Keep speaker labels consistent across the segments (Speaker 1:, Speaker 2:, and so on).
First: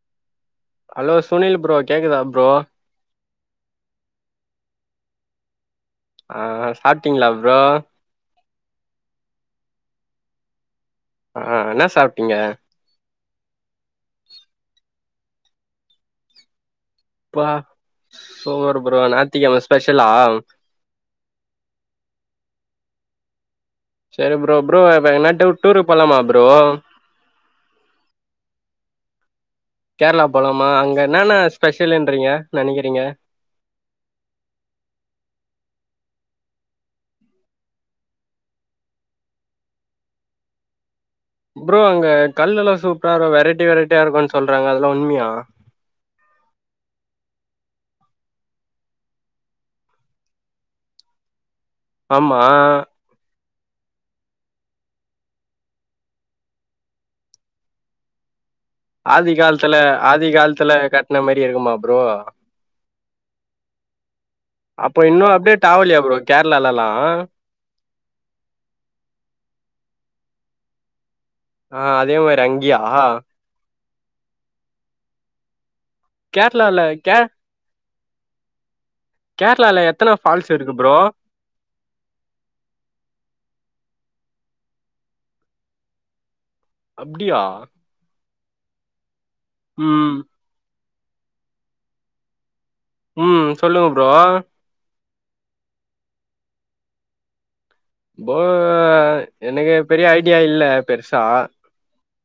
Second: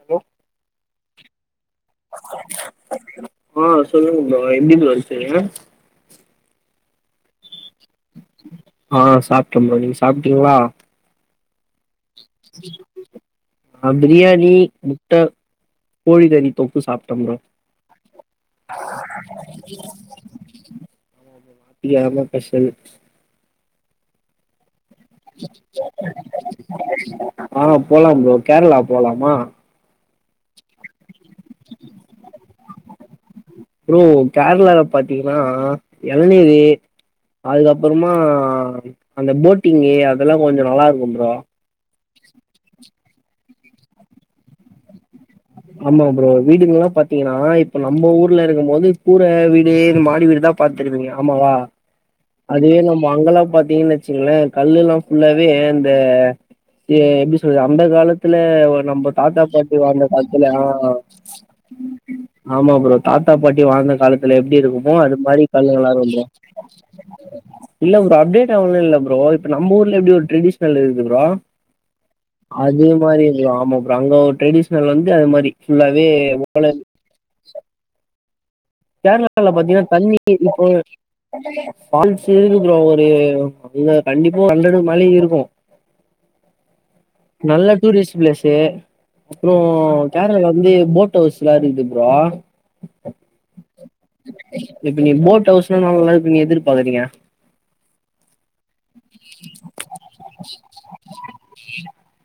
Speaker 1: hello
Speaker 2: hello Sunil bro கேக்குதா bro
Speaker 1: அ சொல்லுங்க ப்ரோ எப்டி ப்ரோ இருக்கீங்க
Speaker 2: அ சாப்ட்டிங்களா ப்ரோ
Speaker 1: அ சாப்ட்ட ப்ரோ நீங்க சாப்ட்டிங்களா
Speaker 2: அஹ் அன்னாஸ்
Speaker 1: அ பிரியாணி முட்ட கோழி கறி தொக்கு சாப்
Speaker 2: ப்பா சூப்பர் ப்ரோ ஞாத்திக்கிழம ஸ்பெஷலா
Speaker 1: இது எவ்ளோ ஸ்பெஷல்
Speaker 2: சேரி ப்ரோ ப்ரோ எங்கனா டூருக்கு போலாமா ப்ரோ
Speaker 1: அ போலாம் ப்ரோ கேரளா போலாமா
Speaker 2: கேரளா போலமா அங்க என்னன்ன ஸ்பெஷல்ன்றீங்க நெனைக்கிறீங்க
Speaker 1: ப்ரோ கேரளால பாத்திங்கன்னா எளநீரு அதுக்கப்பறமா அந்த போட்டிங்கு அதெல்லா கொஞ்சோ நல்லா இருக்கும் ப்ரோ
Speaker 2: ப்ரோ அங்க கல்லெல்லா சூப்பரா இரு வெரைட்டி வெரைட்டியா இருக்கும்ன்னு சொல்றாங்க அதெல்லா உண்மையா
Speaker 1: ஆமா ப்ரோ வீடுங்க எல்லா பாத்தீங்கன்னா இப்ப நம்ம ஊர்ல இருக்கம் போது கூர வீடு இந்த மாடி வீடுதா பாத்துருவீங்க ஆமாவா
Speaker 2: ஆமா
Speaker 1: அதுவே நம்ம அங்காலா பாத்தீங்கன்னு வச்சுங்களே கல்ல எல்லா ஃபுல்லாவே அந்த எ எப்டி சொல்றது அந்த காலத்துல வா நம்ம
Speaker 2: ஆதி
Speaker 1: தாத்தா
Speaker 2: காலத்துல
Speaker 1: பாட்டி
Speaker 2: ஆதி
Speaker 1: வாழ்ந்தகாலத்துல ஆ
Speaker 2: காலத்துல கட்ன மாரி இருக்குமா ப்ரோ
Speaker 1: ஆமா ப்ரோ தாத்தா பாட்டி வாழ்ந்த காலத்துல எப்டி இருக்குமோ அது மாரி கல் எல்லாரு வந்துறோ
Speaker 2: லலலா
Speaker 1: இல்ல ப்ரோ அப்டேட் ஆவனுலா இல்ல ப்ரோ இப்ப நம் ஊர்ல எப்டி ஒரு ட்ரெடிஷ்னல் இருக்கு ப்ரோ
Speaker 2: ஆ அதே மாரி அங்கயா
Speaker 1: அதே மாரி இங்கயு ஆமா ப்ரோ அங்க ஒரு ட்ரெடிஷ்னல் வந்து அது மாரி ஃபுல்லாவே
Speaker 2: கேரளால கே
Speaker 1: கேரளால பாத்தீங்கனா
Speaker 2: எத்தன
Speaker 1: தண்ணீர்
Speaker 2: ஃபால்ஸ்
Speaker 1: இப்ப
Speaker 2: இருக்கு ப்ரோ
Speaker 1: ஃபால்ஸ் இருக்கு ப்ரோ ஒரு இது கண்டிப்பா ஹண்டர்டுக்கு மேல யே இருக்கு
Speaker 2: அப்டியா
Speaker 1: நல்ல டூரிஸ்ட்டு பிளேசு அப்றோ
Speaker 2: ம்
Speaker 1: கேரளா வந்து போட் ஹவுஸ் ல்லா இருக்குது ப்ரோ
Speaker 2: ம் சொல்லுங்க ப்ரோ
Speaker 1: இப்ப நீ போட் ஹவுஸ்னா நல்லா இருக்கு நீ எதிர்பாக்குறீங்க
Speaker 2: போ எனக்கு பெரிய ஐடியா இல்ல பெருசா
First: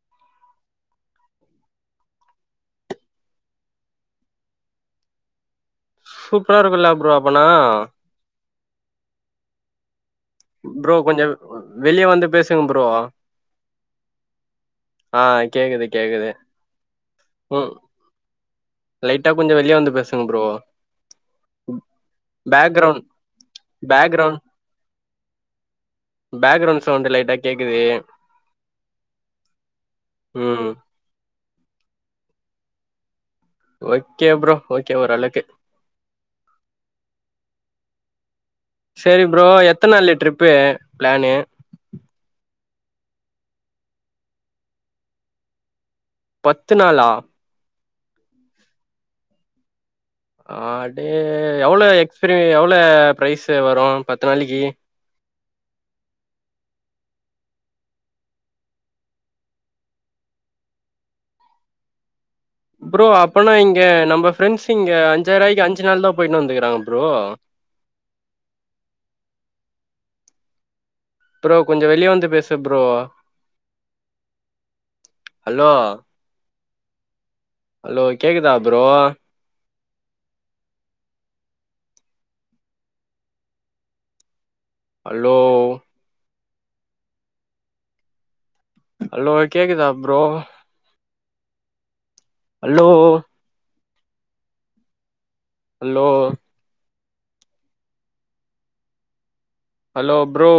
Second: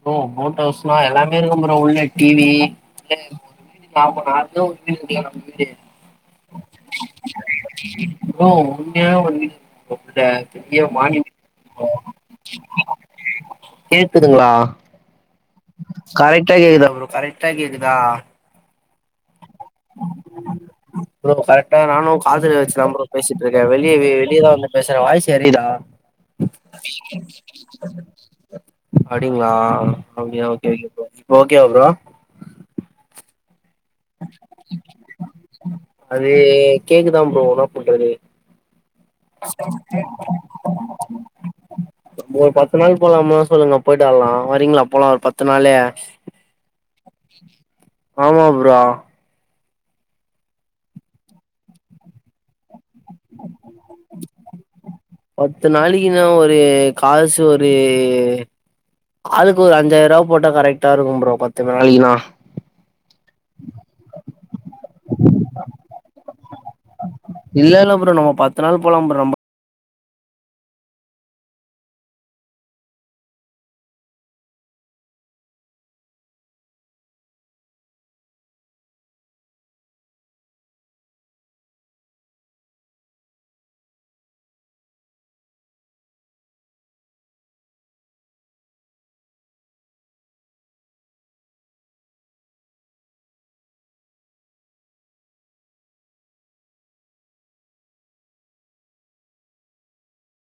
Speaker 1: ப்ரோ போட் ஹவுஸ்னா எல்லாமே இருக்கு ப்ரோ உள்ள டிவி [unintelligible] நா இப்ப நா இருந்தது ஒரிஜினல் வீடா அப்டி இருந்தது
Speaker 2: சூப்பரா இருக்குல ப்ரோ அப்பனா
Speaker 1: ப்ரோ ஒன்னே ஒண்ணி ருக்குது ப்ரோ உள்ள
Speaker 2: வெளிய வந்து பேசுங்க ப்ரோ
Speaker 1: கேக்குதுங்களா
Speaker 2: ஆய்
Speaker 1: கரெக்டா கேக்குதா ப்ரோ கரெட்டா
Speaker 2: ம்
Speaker 1: கேக்குதா
Speaker 2: லைட்டா கொஞ்சோ வெளிய வந்து பேசுங்க ப்ரோ
Speaker 1: ப்ரோ கரெட்டா நானு காதுல வச்சு தா
Speaker 2: பேக்ரவுண்ட்
Speaker 1: ப்ரோ பேசிட்டு இருக்கே வெளியவே
Speaker 2: பேக்ரவுண்ட்
Speaker 1: வெளியதா வந்து பேசுறே வாய்ஸ் எரயுதா
Speaker 2: பேக்ரவுண்ட் சவுண்ட் லைட்டா கேக்குது
Speaker 1: அடிங்ளா அப்டியா ஓகே
Speaker 2: ம்
Speaker 1: ஓகே ப்ரோ இப்ப ஓகேவா ப்ரோ
Speaker 2: ஓகே ப்ரோ ஓகே ஓரளக்கு
Speaker 1: அதே கேக்குதா ப்ரோ என்ன பண்றது
Speaker 2: செரி ப்ரோ எத்தன நாளு ட்ரிப்பு ப்ளானு
Speaker 1: ஒரு பத்து நாள் போலாமா சொல்லுங்க போய்ட்டு வரலா வரீங்ளா போலா ஒரு பத்து நாளு
Speaker 2: பத்து நாளா
Speaker 1: ஆமா ப்ரோ
Speaker 2: ஆடே எவ்ளோ எக்ஸ்பீரி எவ்ள ப்ரைசு வரு பத்து நாளிக்கி
Speaker 1: பத்து நாளைக்கினா ஒரு காசு ஒரு ஆளுக்கு ஒரு அஞ்சாயிரூவா போட்டா கரெக்டா இருக்கு ப்ரோ பத்து நாளைக்கினா
Speaker 2: ப்ரோ அப்பனா இங்க நம்ம ஃப்ரெண்ட்ஸ் இங்க அஞ்சாயிரூவாய்கு அஞ்சு நாள் தா போய்ட்டுனு வந்துக்கிறாங்க ப்ரோ
Speaker 1: இல்ல இல்ல ப்ரோ நம்ம பத்து நாள் போலா ப்ரோ நம்ப
Speaker 2: ப்ரோ கொஞ்சோ வெளிய வந்து பேசு ப்ரோ ஹலோ அலோ கேக்குதா ப்ரோ அலோ அலோ கேக்குதா bro hello hello hello bro